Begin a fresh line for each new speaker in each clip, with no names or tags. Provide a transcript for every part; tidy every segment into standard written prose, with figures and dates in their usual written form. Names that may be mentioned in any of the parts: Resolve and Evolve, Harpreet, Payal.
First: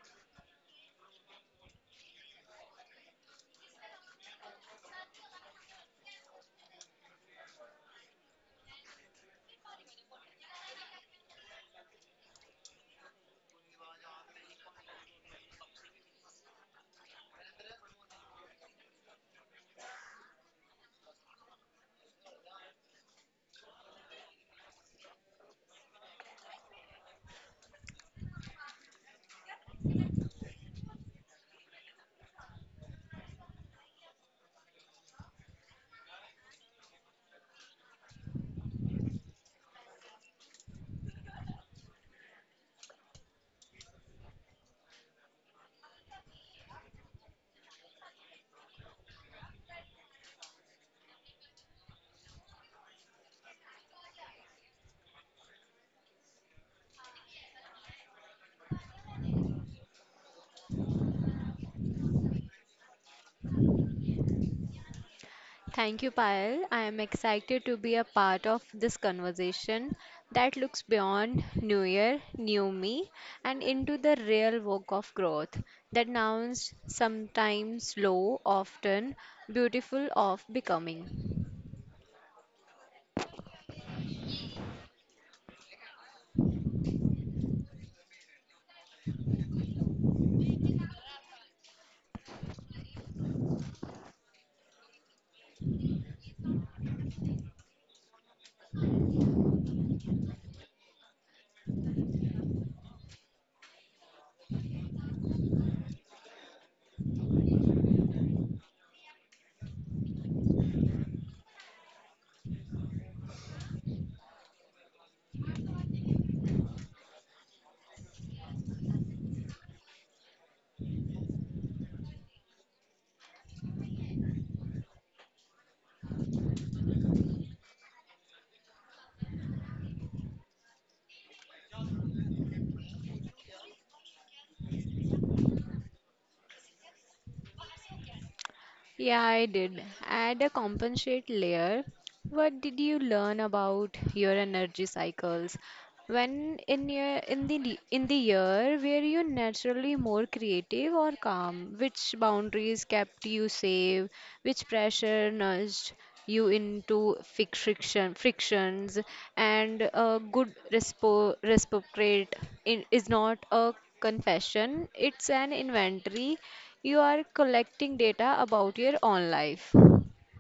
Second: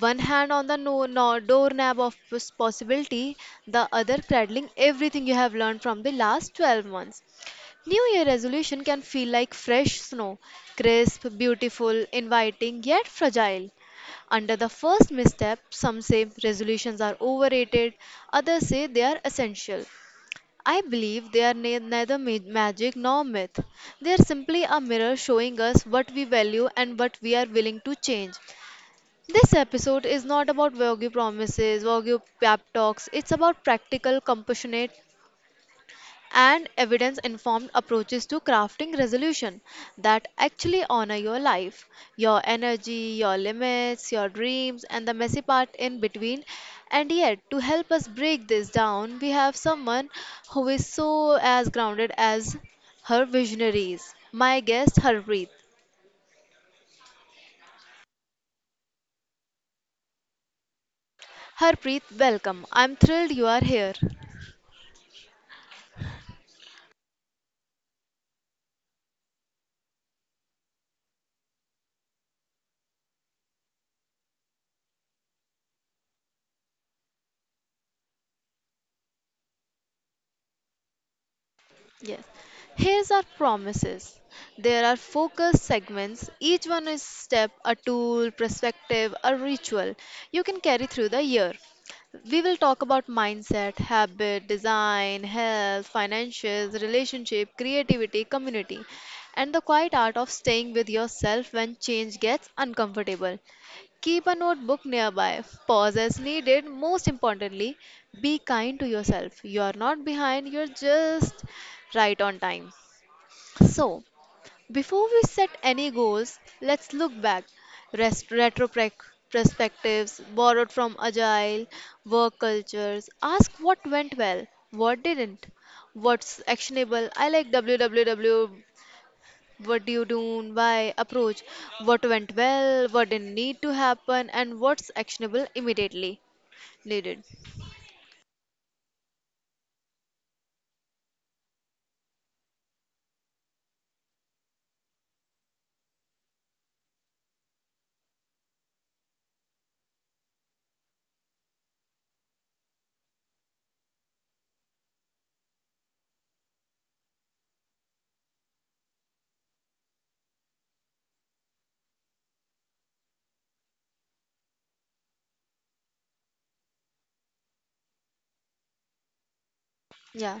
One hand on the doorknob of possibility, the other cradling everything you have learned from the last 12 months. New Year resolution can feel like fresh snow, crisp, beautiful, inviting, yet fragile. Under the first misstep, some say resolutions are overrated, others say they are essential. I believe they are neither magic nor myth. They are simply a mirror showing us what we value and what we are willing to change. This episode is not about vague promises, vague pep talks. It's about practical, compassionate and evidence informed approaches to crafting resolution that actually honor your life, your energy, your limits, your dreams, and the messy part in between. And yet, to help us break this down, we have someone who is so as grounded as her visionaries. My guest, Harpreet. Harpreet, welcome. I'm thrilled you are here.
Thank you, Payal. I am excited to be a part of this conversation that looks beyond New Year, New Me, and into the real work of growth that nouns sometimes slow, often beautiful of becoming.
Yes. Here's our promises. There are focus segments. Each one is step, a tool, perspective, a ritual you can carry through the year. We will talk about mindset, habit, design, health, financials, relationship, creativity, community, and the quiet art of staying with yourself when change gets uncomfortable. Keep a notebook nearby, pause as needed. Most importantly, be kind to yourself. You are not behind, you're just right on time. So, before we set any goals, let's look back. Rest, retro perspectives borrowed from agile work cultures. Ask what went well, what didn't, what's actionable. I like www, what do you do? Why approach? What went well? What didn't need to happen? And what's actionable immediately needed?
Yeah, I did. Add a compensate layer. What did you learn about your energy cycles? When in your in the d- in the year were you naturally more creative or calm? Which boundaries kept you safe? Which pressure nudged you into friction frictions? And a good respo reciprocate in, is not a confession; it's an inventory. You are collecting data about your own life.
Yeah.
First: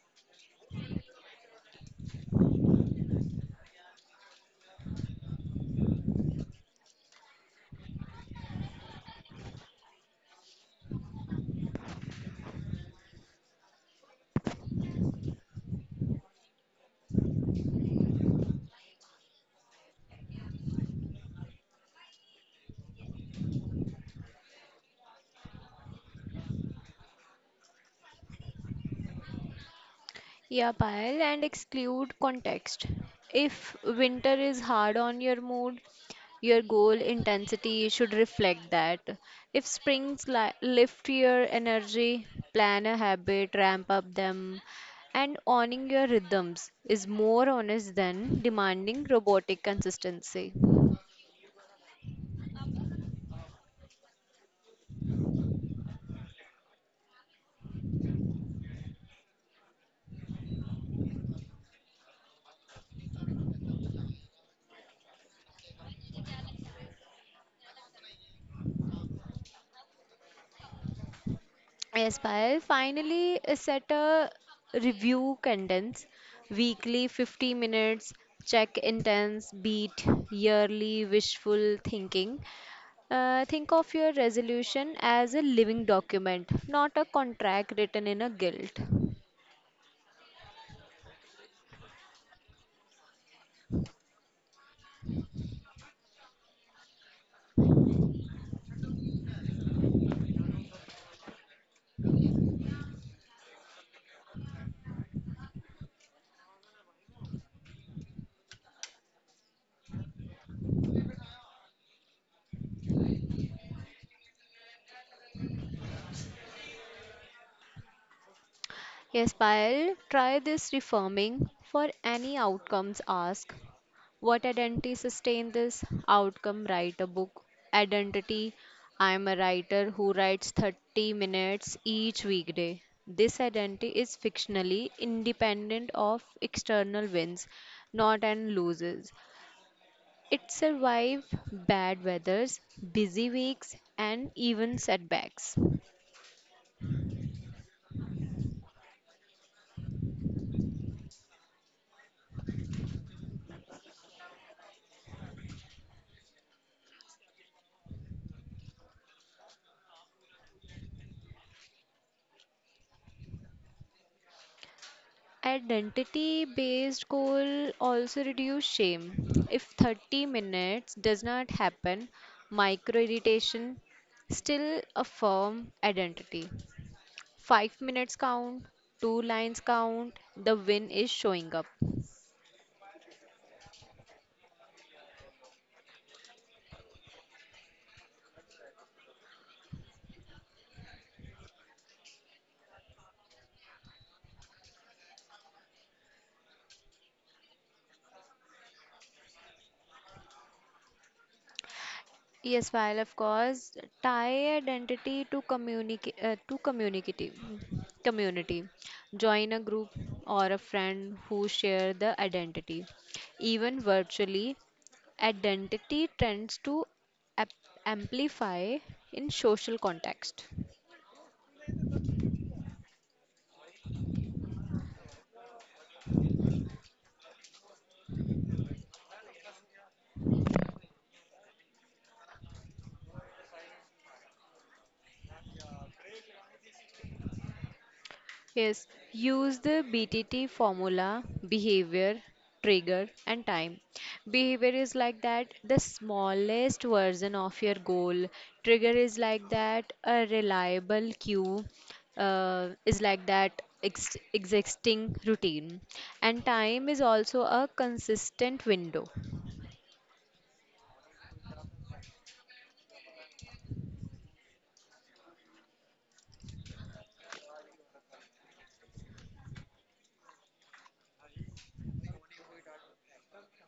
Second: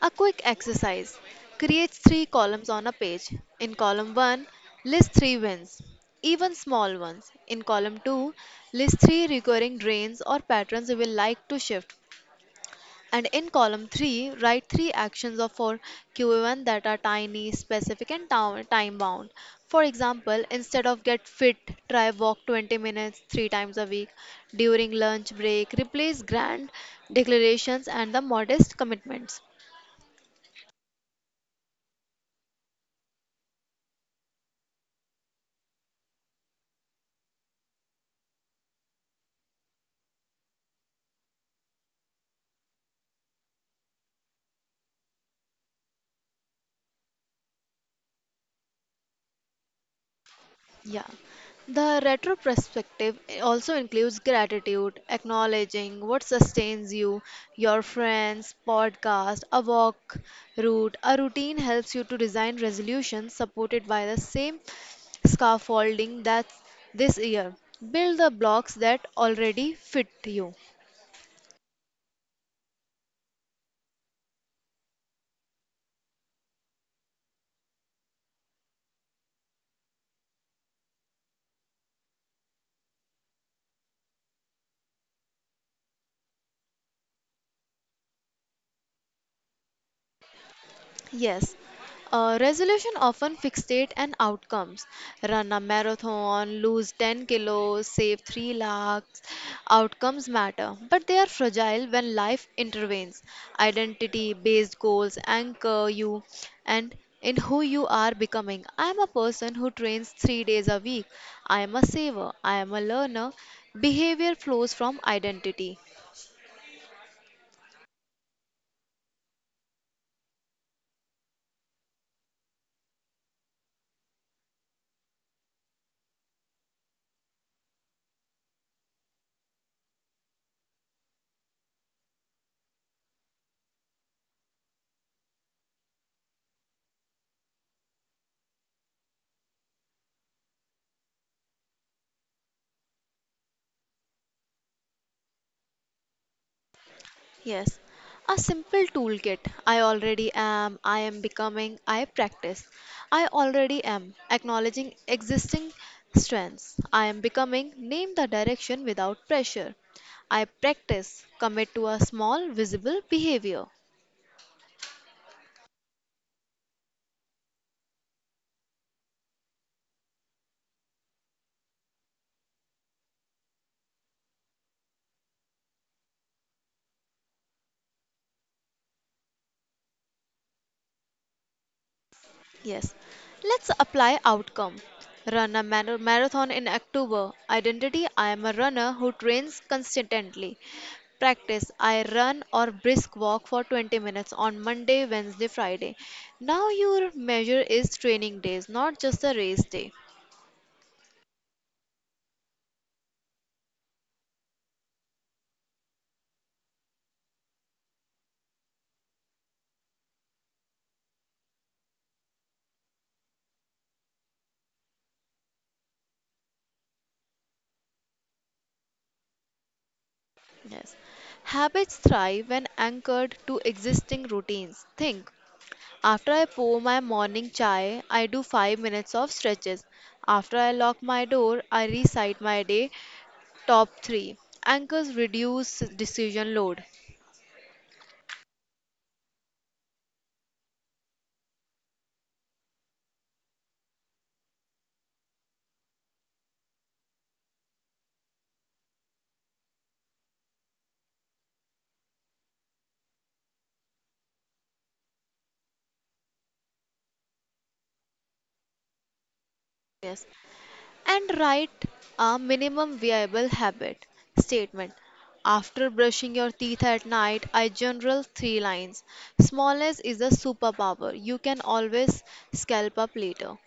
A quick exercise. Create three columns on a page. In column 1, list three wins, even small ones. In column 2, list three recurring drains or patterns you will like to shift. And in column 3, write three actions of for Q1 that are tiny, specific, and time bound. For example, instead of get fit, try walk 20 minutes three times a week. During lunch break, replace grand declarations and the modest commitments.
Yeah, Payal, and exclude context. If winter is hard on your mood, your goal intensity should reflect that. If springs lift your energy, plan a habit, ramp up them, and owning your rhythms is more honest than demanding robotic consistency.
Yeah. The retro perspective also includes gratitude, acknowledging what sustains you, your friends, podcast, a walk route. A routine helps you to design resolutions supported by the same scaffolding that this year. Build the blocks that already fit you.
Yes, Payal, finally set a review condense weekly 50 minutes check intense beat yearly wishful thinking. Think of your resolution as a living document, not a contract written in a guilt.
Yes, resolution often fixate and outcomes. Run a marathon, lose 10 kilos, save 3 lakhs. Outcomes matter, but they are fragile when life intervenes. Identity based goals anchor you and in who you are becoming. I am a person who trains 3 days a week. I am a saver. I am a learner. Behavior flows from identity.
Yes, Payal, try this reforming for any outcomes ask. What identity sustain this outcome? Write a book. Identity: I am a writer who writes 30 minutes each weekday. This identity is fictionally independent of external wins, not and loses. It survives bad weathers, busy weeks, and even setbacks.
Yes, a simple toolkit. I already am, I am becoming, I practice. I already am, acknowledging existing strengths. I am becoming, name the direction without pressure. I practice, commit to a small, visible behavior.
Identity based goal also reduce shame. If 30 minutes does not happen, micro irritation still affirm identity. 5 minutes count, 2 lines count, the win is showing up.
Yes. Let's apply outcome. Run a marathon in October. Identity I am a runner who trains consistently. Practice I run or brisk walk for 20 minutes on Monday, Wednesday, Friday. Now your measure is training days, not just a race day.
Yes, while of course tie identity to communicate to community. Join a group or a friend who share the identity, even virtually. Identity tends to ap- amplify in social context.
Yes. Habits thrive when anchored to existing routines. Think after I pour my morning chai, I do 5 minutes of stretches. After I lock my door, I recite my day Top 3 Anchors reduce decision load.
Yes, use the BTT formula: behavior, trigger, and time. Behavior is like that the smallest version of your goal, trigger is like that a reliable cue, is like that existing routine, and time is also a consistent window.
Yes. And write a minimum viable habit statement. After brushing your teeth at night, I journal three lines. Smallness is a superpower. You can always scalp up later.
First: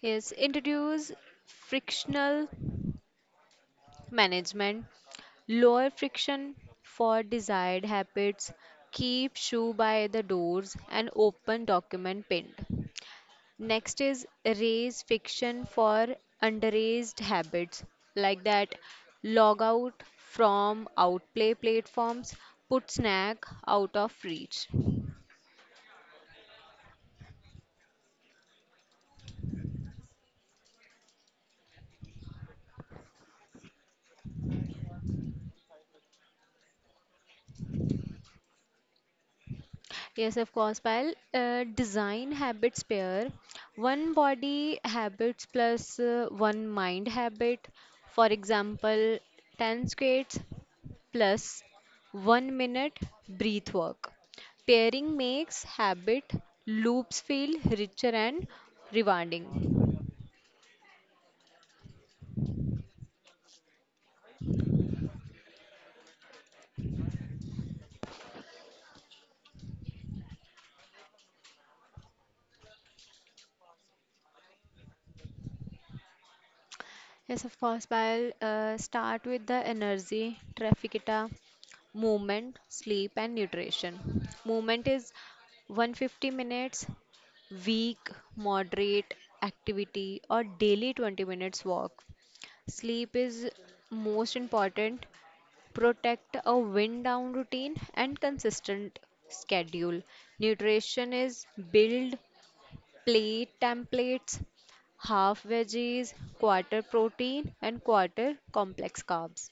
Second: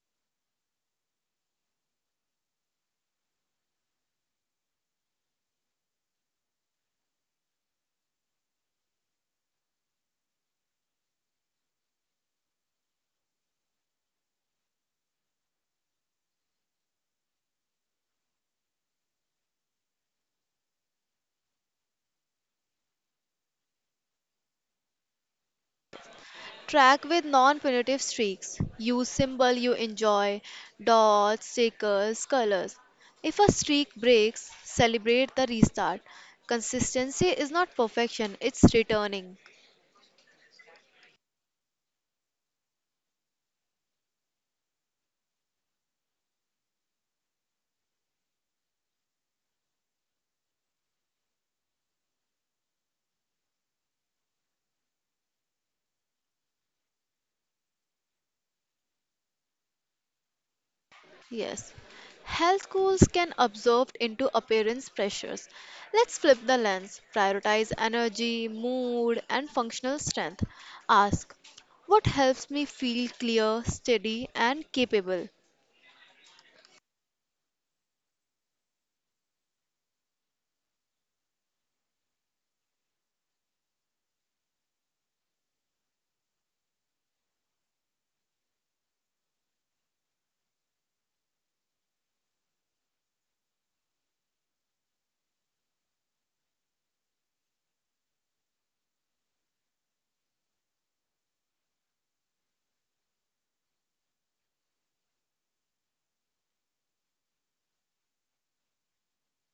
Yes, introduce frictional management, lower friction for desired habits, keep shoe by the doors and open document pinned. Next is raise friction for underage habits, like that log out from outplay platforms, put snack out of reach.
Track with non punitive streaks. Use symbol you enjoy, dots, stickers, colors. If a streak breaks, celebrate the restart. Consistency is not perfection, it's returning.
Yes, of course, pal. Design habits pair, one body habits plus one mind habit. For example, 10 squats plus 1 minute breath work. Pairing makes habit loops feel richer and rewarding.
Yes, health goals can absorb into appearance pressures. Let's flip the lens, prioritize energy, mood, and functional strength. Ask, what helps me feel clear, steady, and capable?
Yes, of course. But I'll start with the energy, trafficita, movement, sleep, and nutrition. Movement is 150 minutes, weak, moderate activity, or daily 20 minutes walk. Sleep is most important. Protect a wind down routine and consistent schedule. Nutrition is build plate templates, half veggies, quarter protein, and quarter complex carbs.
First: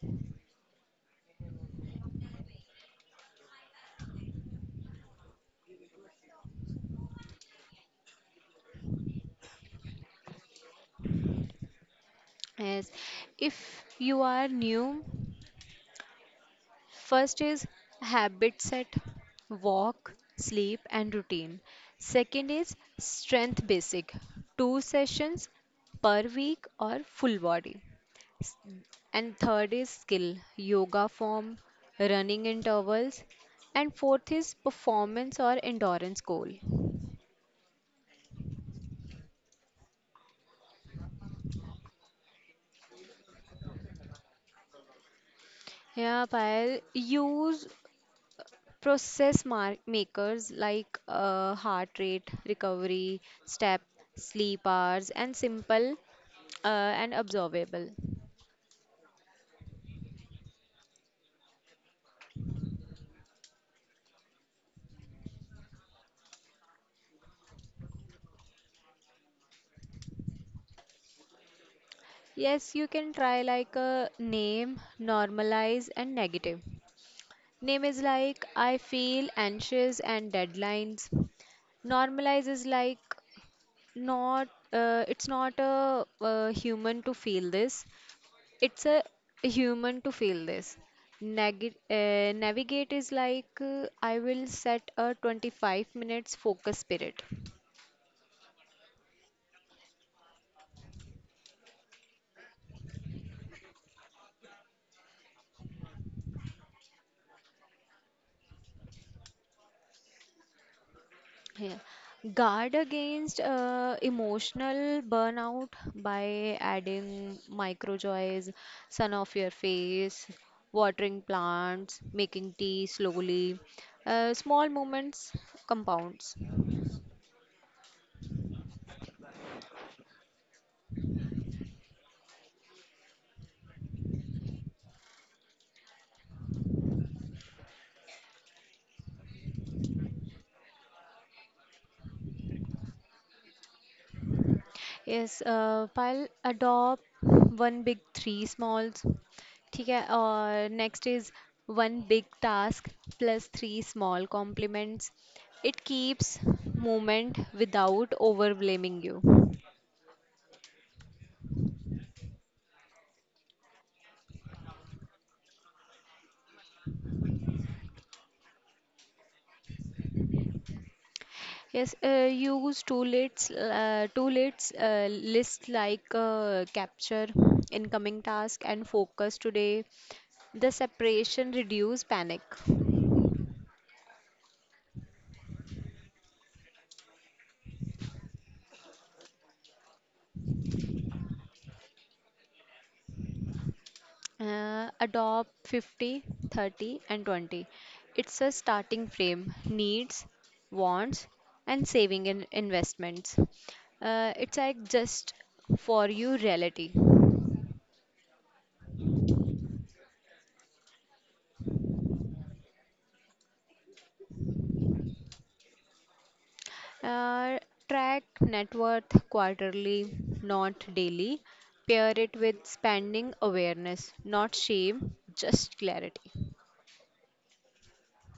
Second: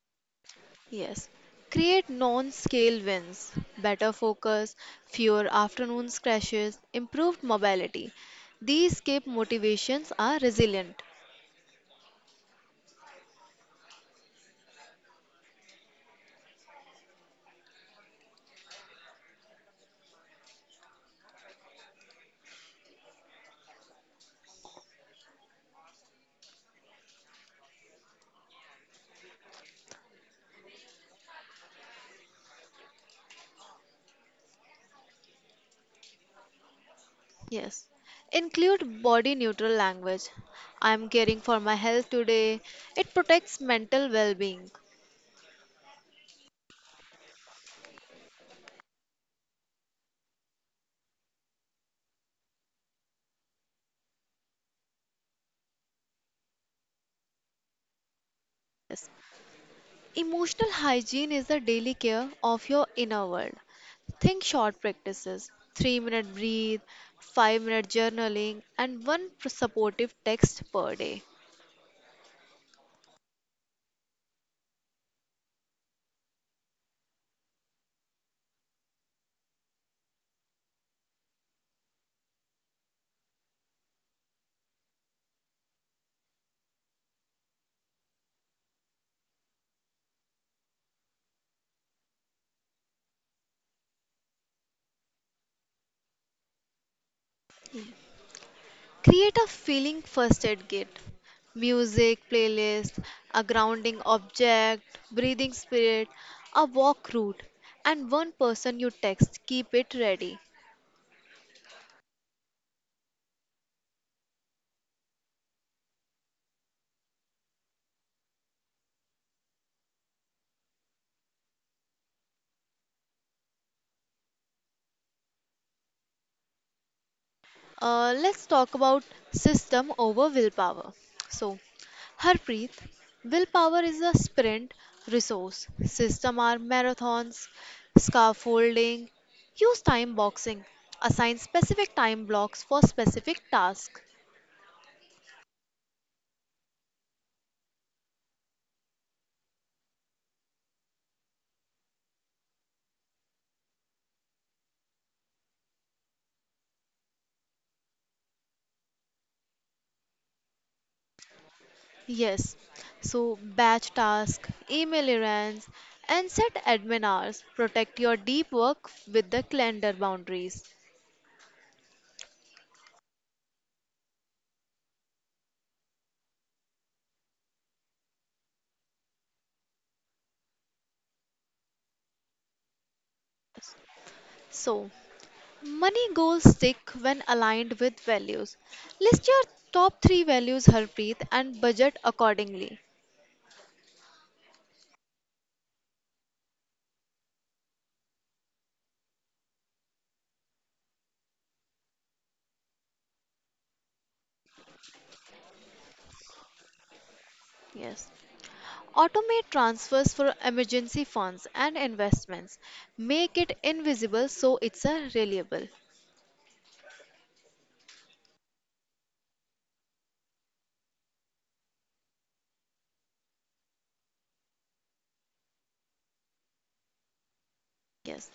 Yes, create non scale wins, better focus, fewer afternoon crashes, improved mobility. These keep motivations are resilient.
Yes, if you are new, first is habit set, walk, sleep, and routine. Second is strength basic, two sessions per week or full body. And third is skill, yoga form, running intervals. And fourth is performance or endurance goal.
Yes. Include body neutral language. I am caring for my health today. It protects mental well being.
Yeah, Payal, use process mark makers like heart rate, recovery, step, sleep hours, and simple uh, and observable.
Yes. Emotional hygiene is the daily care of your inner world. Think short practices 3-minute breathe, 5-minute journaling, and one supportive text per day.
Yes, you can try like a name, normalize, and negative. Name is like I feel anxious and deadlines. Normalize is like not, it's not a, human to feel this. It's a human to feel this. Navigate is like I will set a 25 minutes focus period.
Create a feeling first aid kit, music, playlist, a grounding object, breathing spirit, a walk route, and one person you text. Keep it ready.
Yeah. Guard against emotional burnout by adding micro joys, sun off your face, watering plants, making tea slowly. Small moments compounds.
Let's talk about system over willpower. So, Harpreet, willpower is a sprint resource. System are marathons, scaffolding, use time boxing, assign specific time blocks for specific tasks.
Yes file adopt one big three smalls, ठीक है और next is one big task plus three small complements it keeps movement without overwhelming.
Yes, so batch task, email errands, and set admin hours. Protect your deep work with the calendar boundaries.
Yes, use two lists, uh, two lists, uh, list like capture incoming task and focus today. The separation reduce panic.
So, money goals stick when aligned with values. List your top three values, Harpreet, and budget accordingly.
Adopt 50, 30, and 20. It's a starting frame: needs, wants, and saving and investments. It's like just for you reality.
Yes. Automate transfers for emergency funds and investments. Make it invisible so it's a reliable.
Uh, Track net worth quarterly, not daily. Pair it with spending awareness, not shame, just clarity.
Yes.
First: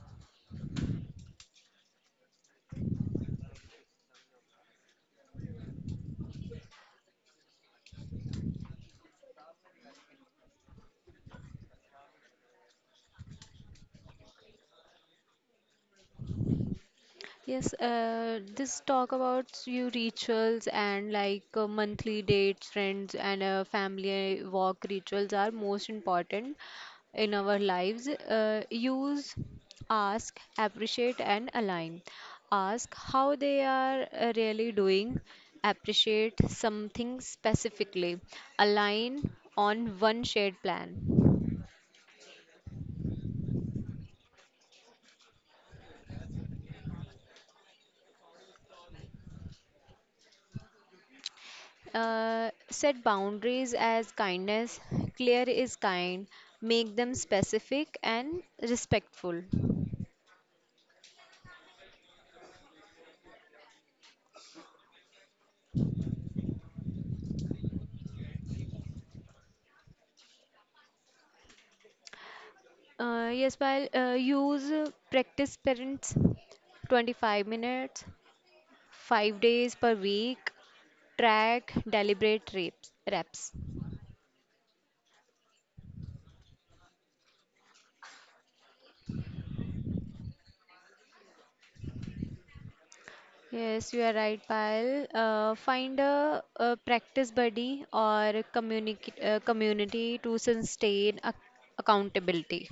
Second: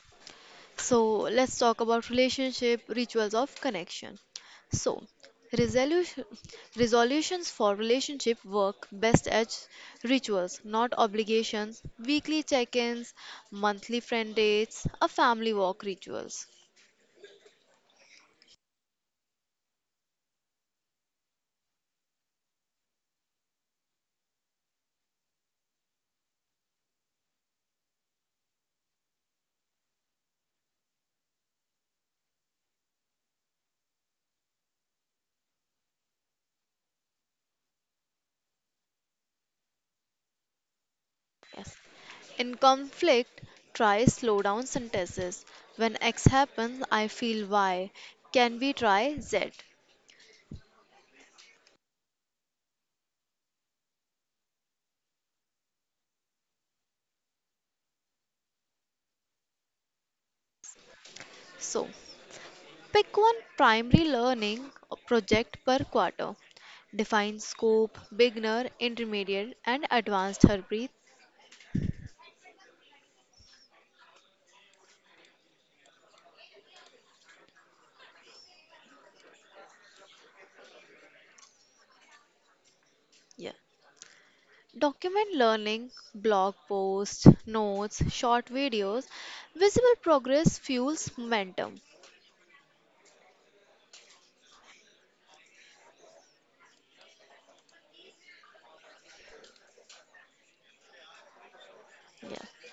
So let's talk about relationship rituals of connection. So, resolution resolutions for relationship work best as rituals, not obligations, weekly check-ins, monthly friend dates, a family walk rituals.
Yes, this talk about your rituals and like monthly dates, friends, and family walk rituals are most important in our lives. Use, ask, appreciate, and align. Ask how they are really doing, appreciate something specifically, align on one shared plan.
Yes. In conflict, try slow down sentences. When X happens, I feel Y. Can we try Z?
Set boundaries as kindness. Clear is kind. Make them specific and respectful.
So, pick one primary learning project per quarter. Define scope, beginner, intermediate, and advanced, Harpreet.
Yes, while use practice parents 25 minutes, 5 days per week. Track deliberate reps.
Yeah. Document learning, blog posts, notes, short videos. Visible progress fuels momentum.
Yes, you are right, Payal. Find a practice buddy or a community to sustain accountability.
Yeah.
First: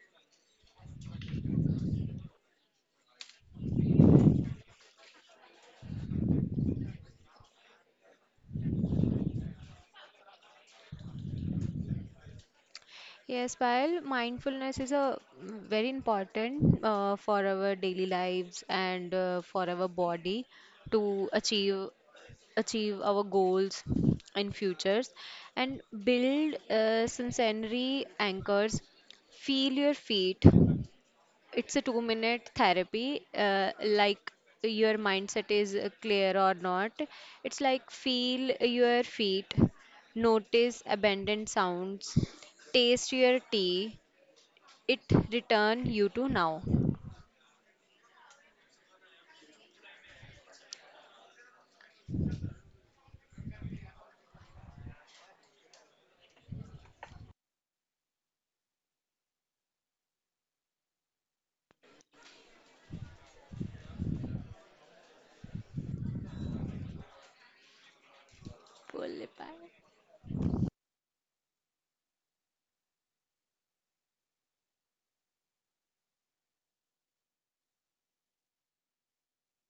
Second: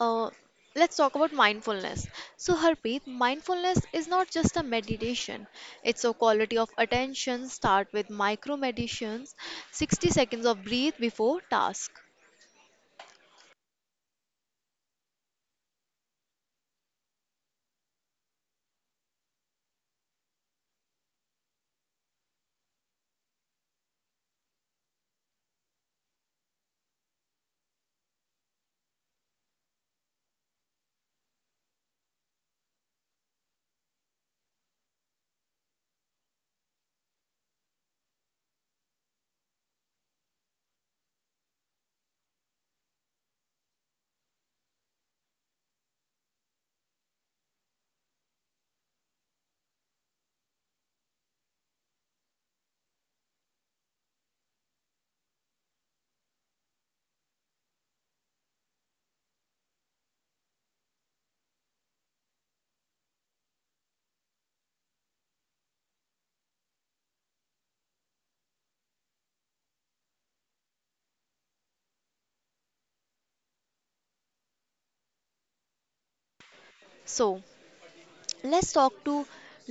Uh, let's talk about mindfulness. So, Harpreet, mindfulness is not just a meditation, it's a quality of attention. Start with micro meditations, 60 seconds of breathe before task.
Yes, Payal, mindfulness is a very important for our daily lives and for our body to achieve our goals in futures and build sensory anchors. Feel your feet, it's a 2 minute therapy, like your mindset is clear or not. It's like feel your feet, notice abandoned sounds, taste your tea. It return you to now. Pull it back.
So, let's talk to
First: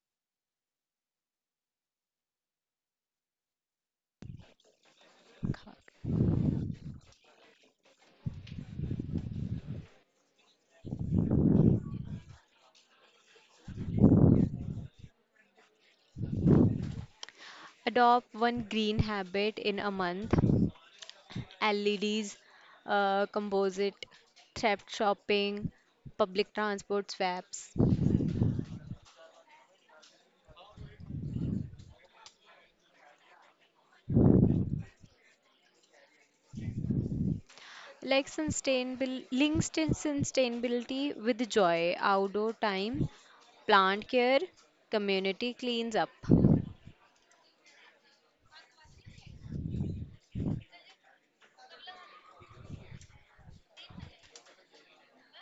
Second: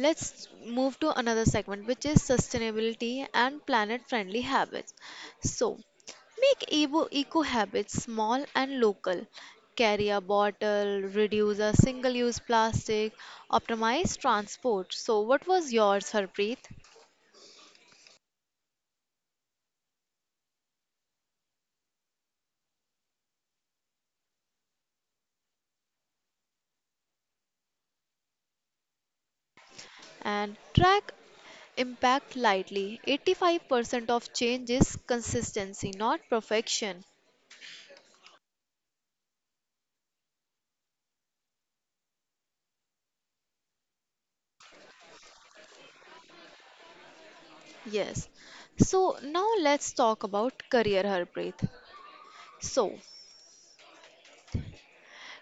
let's move to another segment, which is sustainability and planet friendly habits. So, make eco habits small and local. Carry a bottle, reduce a single use plastic, optimize transport. So what was yours, Harpreet?
Adopt one green habit in a month. LEDs, composite, thrift shopping, public transport swaps.
And track impact lightly. 85% of change is consistency, not perfection.
Like sustainable links to sustainability with joy, outdoor time, plant care, community cleans up.
Yes. So now let's talk about career, Harpreet. So,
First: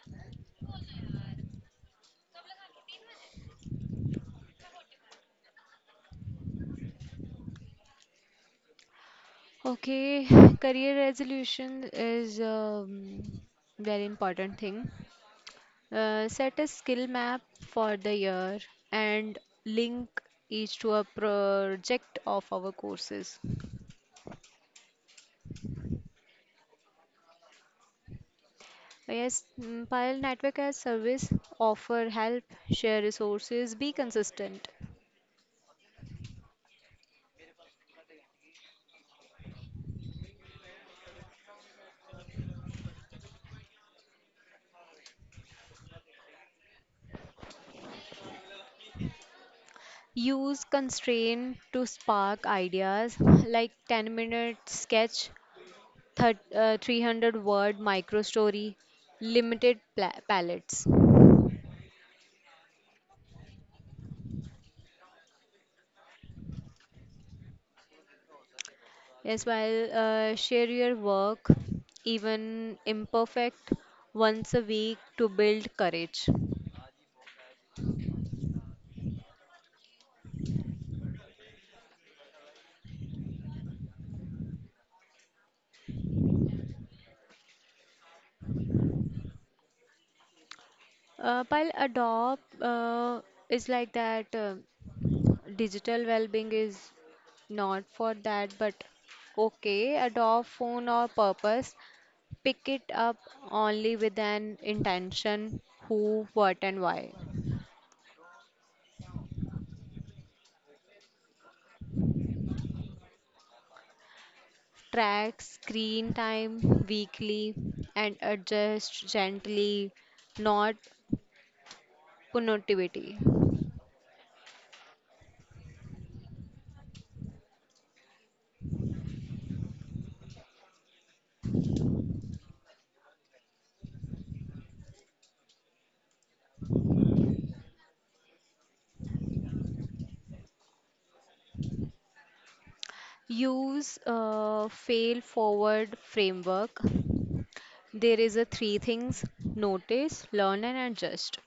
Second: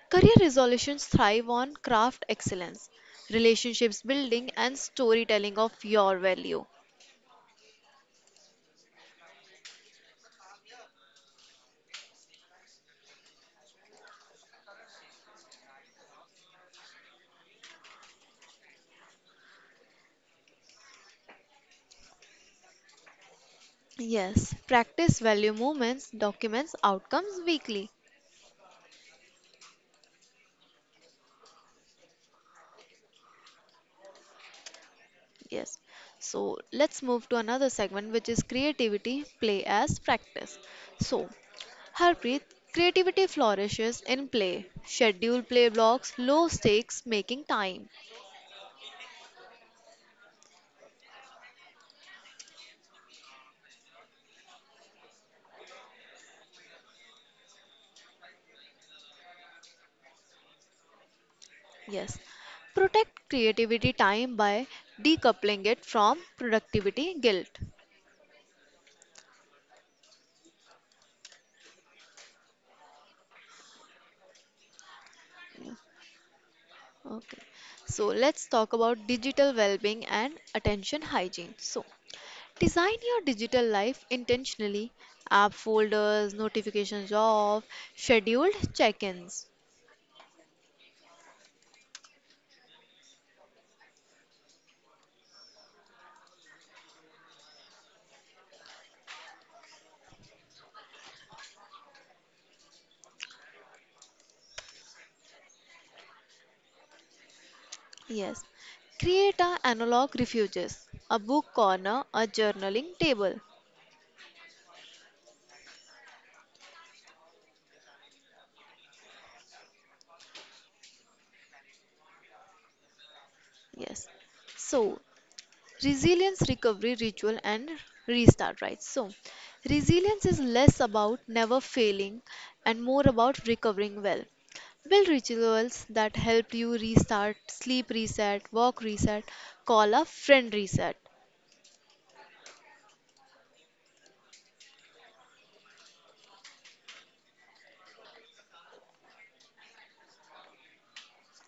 career resolutions thrive on craft excellence, relationships building, and storytelling of your value.
Okay. Career resolution is very important thing. Set a skill map for the year and link each to a project of our courses.
Yes, practice value movements, documents outcomes weekly.
Yes. Pile network as service, offer help, share resources, be consistent.
Yes. So, let's move to another segment, which is creativity, play as practice. So, Harpreet, creativity flourishes in play. Schedule play blocks, low stakes, making time.
Use constraint to spark ideas like 10-minute sketch, 300 word micro story, limited palettes.
Yes. Protect creativity time by decoupling it from productivity guilt.
Yes, while share your work, even imperfect, once a week to build courage.
Okay. So let's talk about digital well-being and attention hygiene. So, design your digital life intentionally. App folders, notifications off, scheduled check-ins.
While adopt is like that, digital well-being is not for that, but okay, adopt phone or purpose. Pick it up only with an intention: who, what, and why.
Yes. Create a analog refuges, a book corner, a journaling table.
Track screen time weekly and adjust gently, not punitivity.
Yes. So, resilience, recovery ritual and restart right. So, resilience is less about never failing and more about recovering well. Build rituals that help you restart: sleep reset, walk reset, call a friend reset.
Use a fail forward framework. There is a three things: notice, learn and adjust.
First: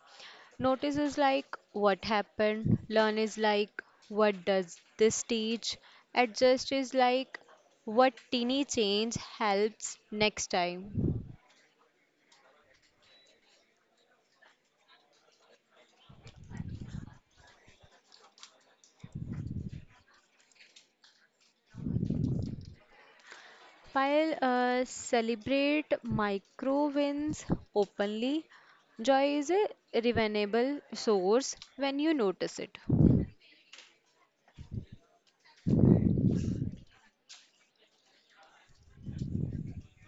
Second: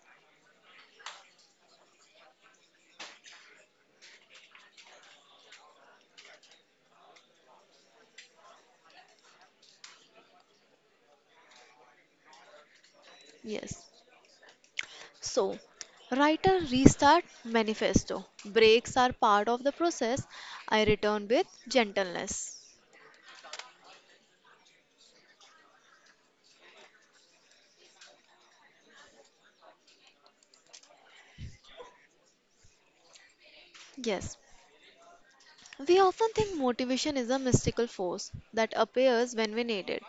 Notice is like what happened, learn is like what does this teach, adjust is like what teeny change helps next time.
Yes. So write a restart manifesto. Breaks are part of the process. I return with gentleness.
While celebrate micro wins openly, joy is a revenable source when you notice it.
Yes. We often think motivation is a mystical force that appears when we need it.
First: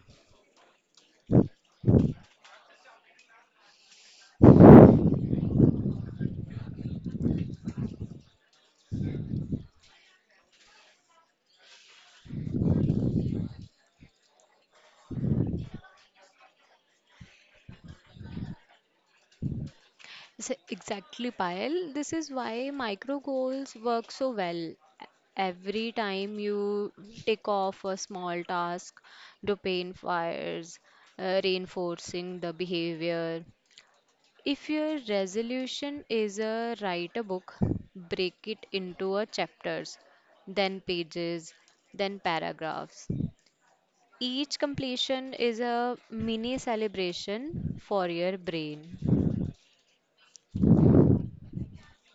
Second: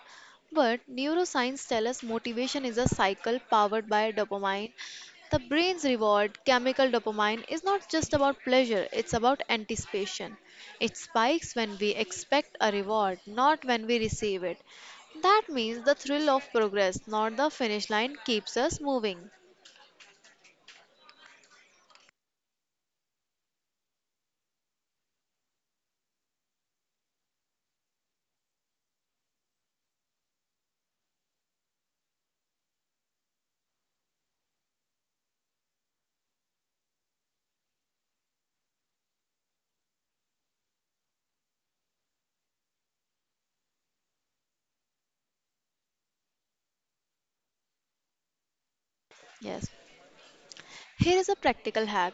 But neuroscience tells us motivation is a cycle powered by dopamine. The brain's reward, chemical dopamine, is not just about pleasure, it's about anticipation. It spikes when we expect a reward, not when we receive it. That means the thrill of progress, not the finish line, keeps us moving.
Exactly, Payal. This is why micro goals work so well. Every time you take off a small task, dopamine fires, reinforcing the behavior. If your resolution is a write a book, break it into a chapters, then pages, then paragraphs. Each completion is a mini celebration for your brain.
Yes. Here is a practical hack,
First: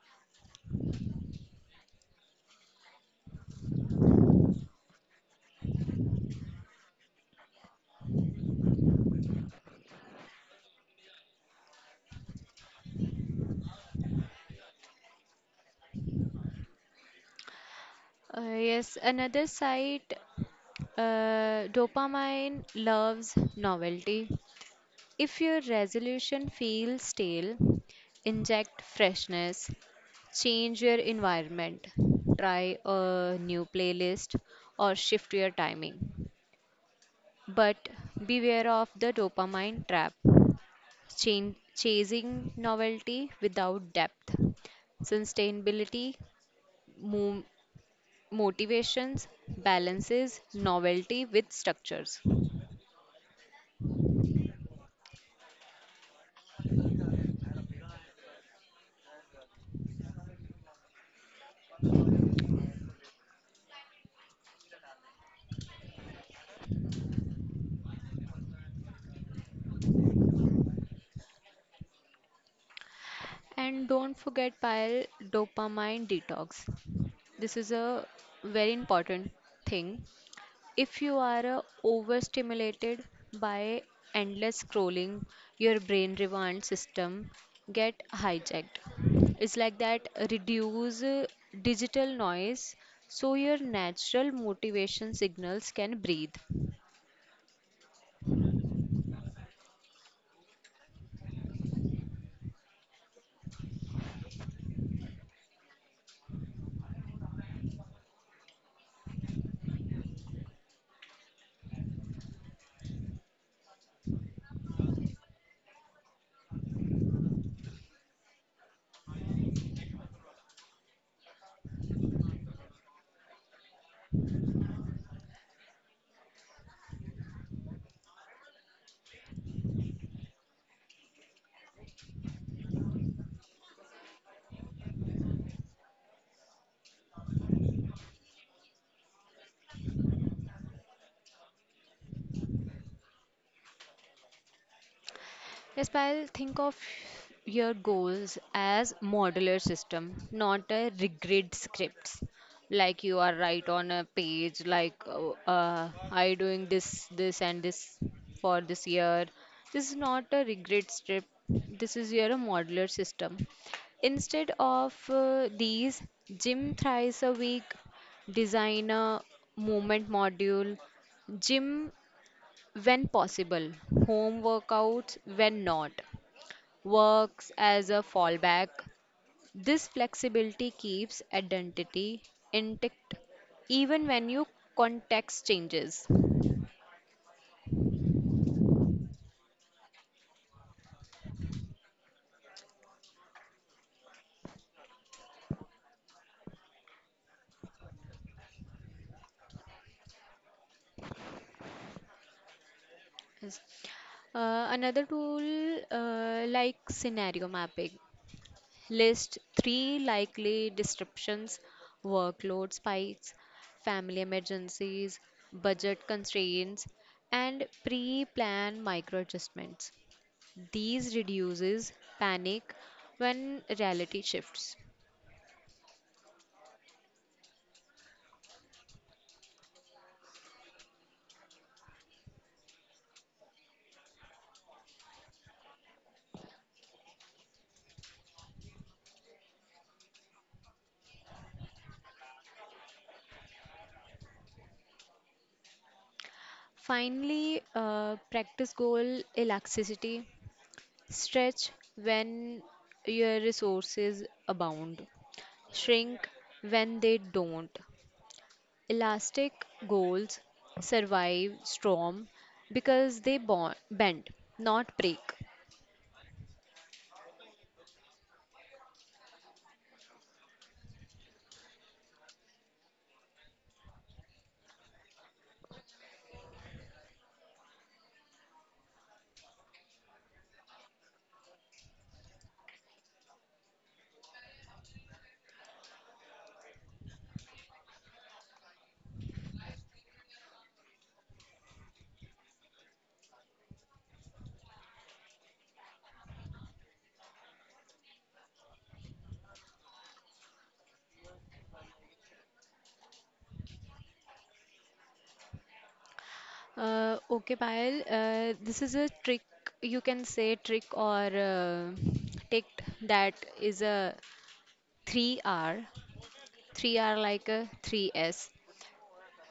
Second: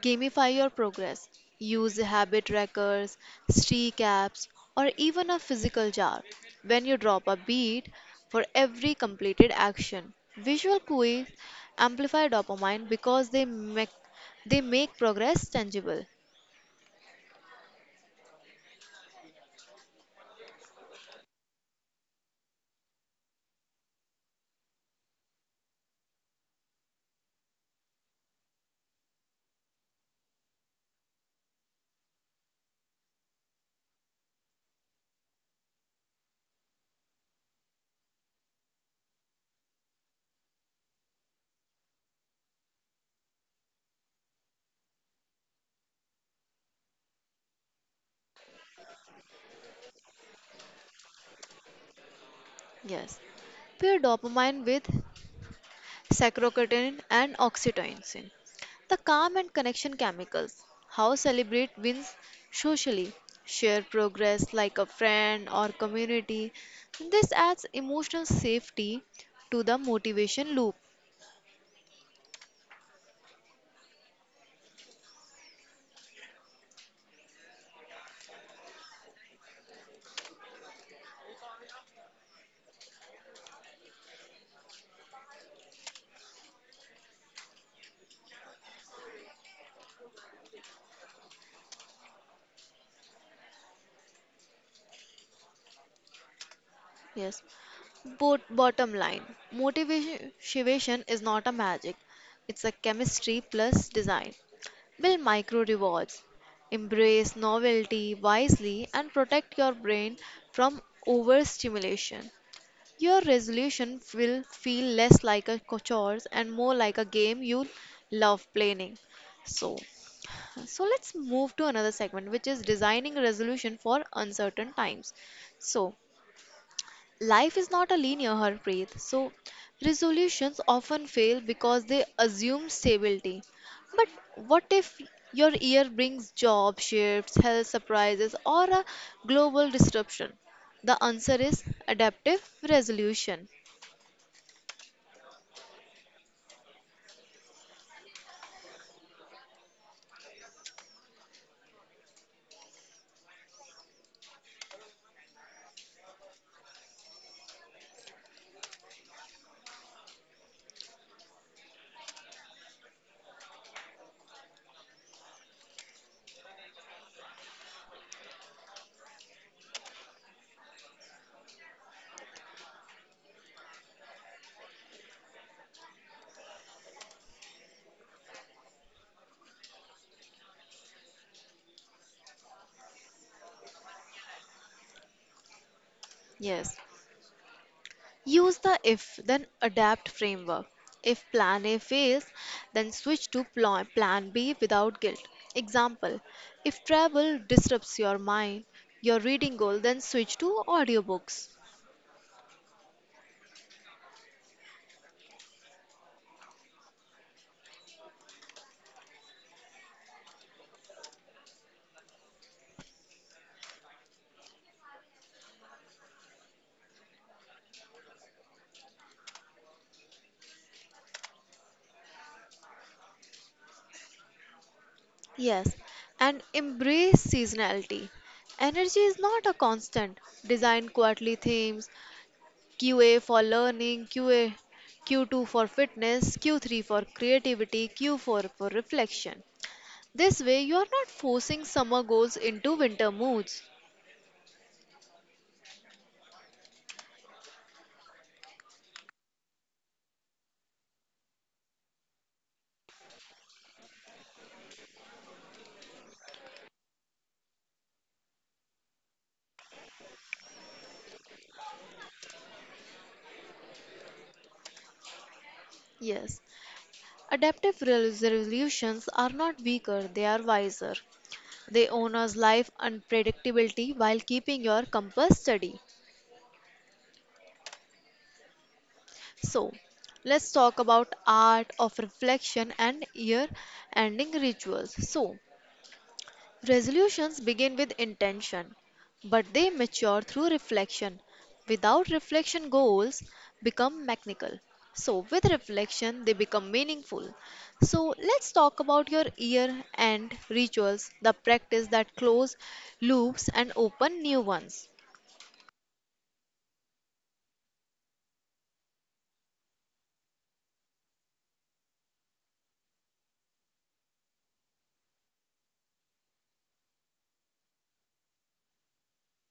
gamify your progress. Use habit trackers, streak apps, or even a physical jar. When you drop a beat for every completed action, visual cues amplify dopamine because they make progress tangible.
Yes, another side. Dopamine loves novelty. If your resolution feels stale, inject freshness, change your environment, try a new playlist, or shift your timing. But beware of the dopamine trap, chasing novelty without depth. Sustainability, mo- motivations, balances novelty with structures.
Yes. Pair dopamine with Sacrocutin and oxytocin, the calm and connection chemicals. How celebrate wins socially, share progress like a friend or community. This adds emotional safety to the motivation loop.
And don't forget pile dopamine detox. This is a very important thing. If you are overstimulated by endless scrolling, your brain reward system get hijacked. It's like that reduce digital noise so your natural motivation signals can breathe.
Yes, but bottom line, motivation is not a magic, it's a chemistry plus design. Build micro rewards, embrace novelty wisely, and protect your brain from overstimulation. Your resolution will feel less like a chore and more like a game you love playing. So, so, let's move to another segment, which is designing a resolution for uncertain times. So, life is not a linear, Harpreet. So, resolutions often fail because they assume stability. But what if your year brings job shifts, health surprises, or a global disruption? The answer is adaptive resolution.
Yes, Payal, think of your goals as modular system, not a rigid scripts. Like you are right on a page, like oh, I doing this, this, and this for this year. This is not a rigid script. This is your modular system. Instead of these, gym thrice a week, design a movement module, gym when possible, home workouts when not works as a fallback. This flexibility keeps identity intact even when your context changes.
Yes. Use the if then adapt framework. If plan A fails, then switch to plan B without guilt. Example: if travel disrupts your mind, your reading goal, then switch to audiobooks.
Yes. Another tool like scenario mapping. List three likely disruptions, workload spikes, family emergencies, budget constraints, and pre-plan micro adjustments. These reduces panic when reality shifts.
Yes. And embrace seasonality. Energy is not a constant. Design quarterly themes: QA for learning, QA, Q2 for fitness, Q3 for creativity, Q4 for reflection. This way, you are not forcing summer goals into winter moods.
Finally, practice goal elasticity. Stretch when your resources abound, shrink when they don't. Elastic goals survive storm because they bend, not break.
Yes, adaptive resolutions are not weaker, they are wiser. They honors life unpredictability while keeping your compass steady. So, let's talk about art of reflection and year ending rituals. So, resolutions begin with intention, but they mature through reflection. Without reflection, goals become mechanical. So, with reflection, they become meaningful. So, let's talk about your year end rituals, the practice that close loops and open new ones.
Okay, Payal, this is a trick, you can say trick or tick, that is a 3R, 3R like a 3S.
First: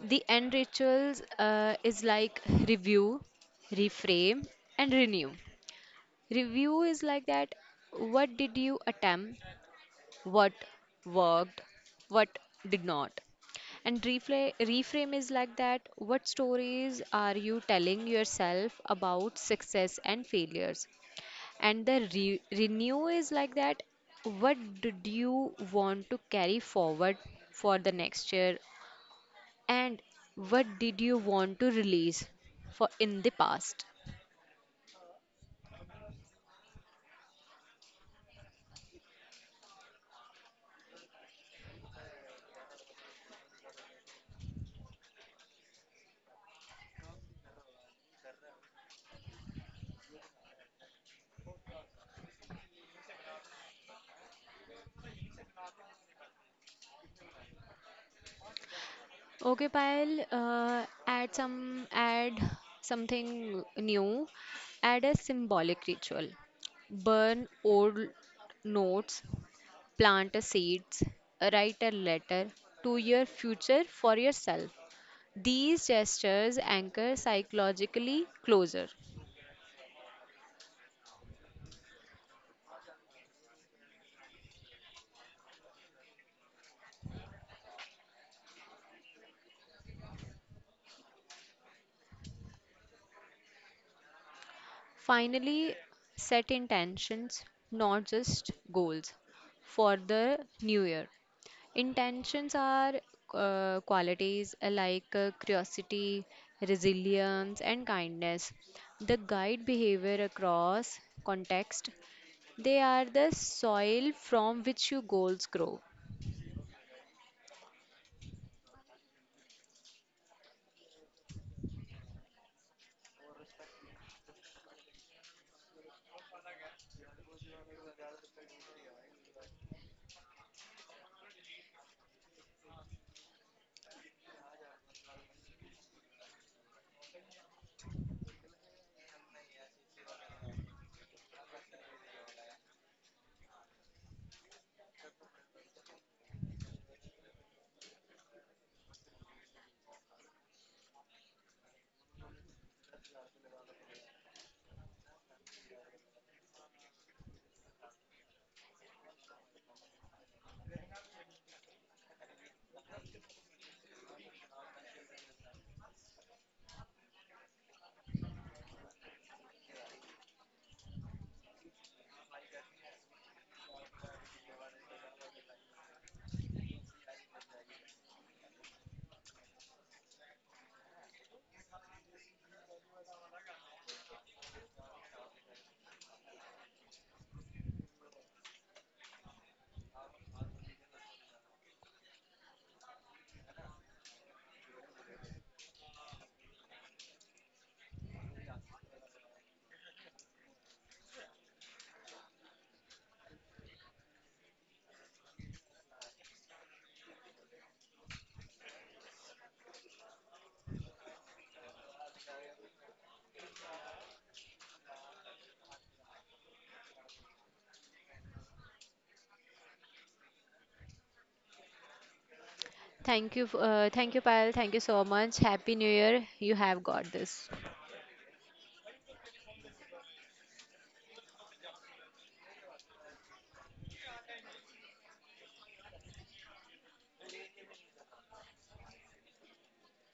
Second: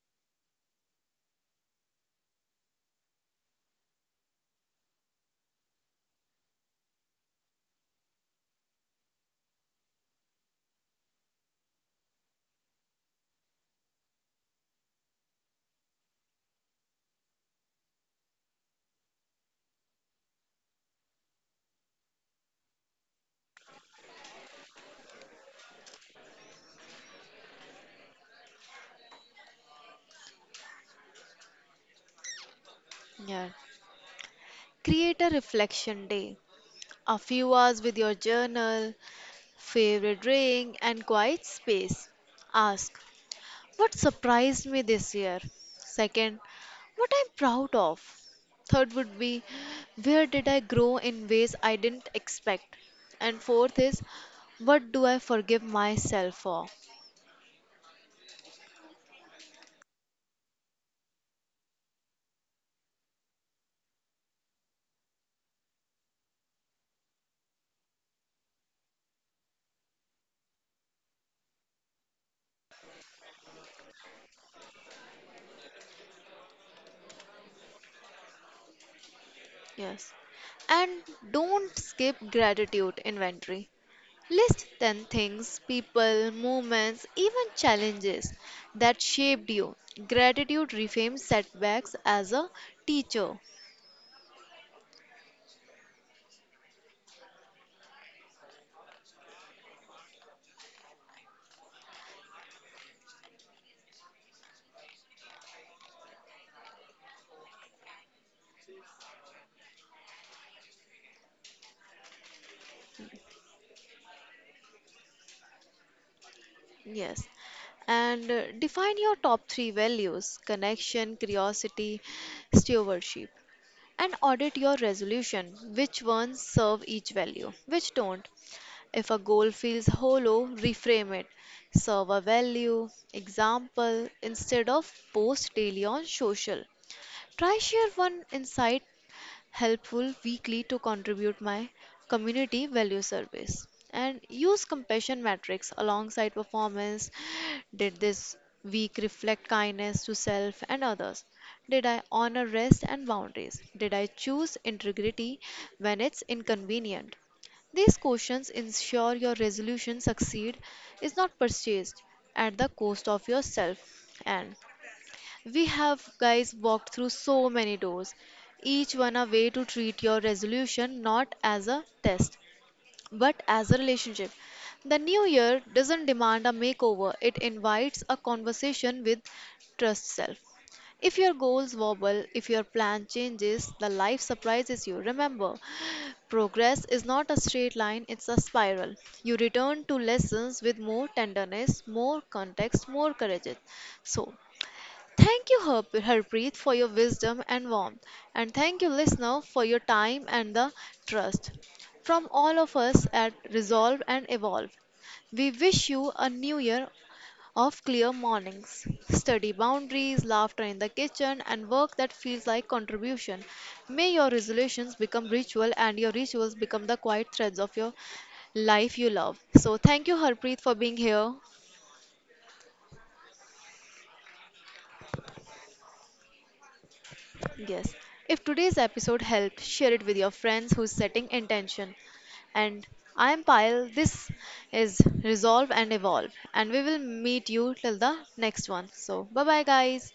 The end rituals is like review, reframe, and renew. Review is like that what did you attempt, what worked, what did not. And reframe is like that what stories are you telling yourself about success and failures? And the renew is like that what did you want to carry forward for the next year and what did you want to release for in the
Yeah.
past?
Create a reflection day, a few hours with your journal, favorite drink, and quiet space. Ask, what surprised me this year? Second, what I'm proud of. Third would be, where did I grow in ways I didn't expect? And fourth is, what do I forgive myself for?
Okay, Payal, add something new. Add a symbolic ritual. Burn old notes, plant a seeds, write a letter to your future for yourself. These gestures anchor psychologically closer.
Yes. And don't skip gratitude inventory. List 10 things, people, moments, even challenges that shaped you. Gratitude reframes setbacks as a teacher.
Finally, set intentions, not just goals, for the new year. Intentions are qualities like curiosity, resilience, and kindness. The guide behavior across context. They are the soil from which your goals grow.
Yes. And define your top three values: connection, curiosity, stewardship. And audit your resolution. Which ones serve each value? Which don't? If a goal feels hollow, reframe it. Serve a value, example, instead of post daily on social, try share one insight helpful weekly to contribute my community value service. And use compassion metrics alongside performance. Did this week reflect kindness to self and others? Did I honor rest and boundaries? Did I choose integrity when it's inconvenient? These questions ensure your resolution succeed is not purchased at the cost of yourself. And we have, guys, walked through so many doors, each one a way to treat your resolution not as a test, but as a relationship. The new year doesn't demand a makeover, it invites a conversation with trust self. If your goals wobble, if your plan changes, the life surprises you. Remember, progress is not a straight line, it's a spiral. You return to lessons with more tenderness, more context, more courage. So, thank you, Harpreet, for your wisdom and warmth. And thank you, listener, for your time and the trust. From all of us at Resolve and Evolve, we wish you a new year of clear mornings, study boundaries, laughter in the kitchen, and work that feels like contribution. May your resolutions become ritual and your rituals become the quiet threads of your life you love. So, thank you, Harpreet, for being here.
Thank you, Payal. Thank you so much. Happy New Year. You have got this.
Yes. If today's episode helped, share it with your friends who's setting intention. And I am Payal. This is Resolve and Evolve. And we will meet you till the next one. So, bye bye, guys.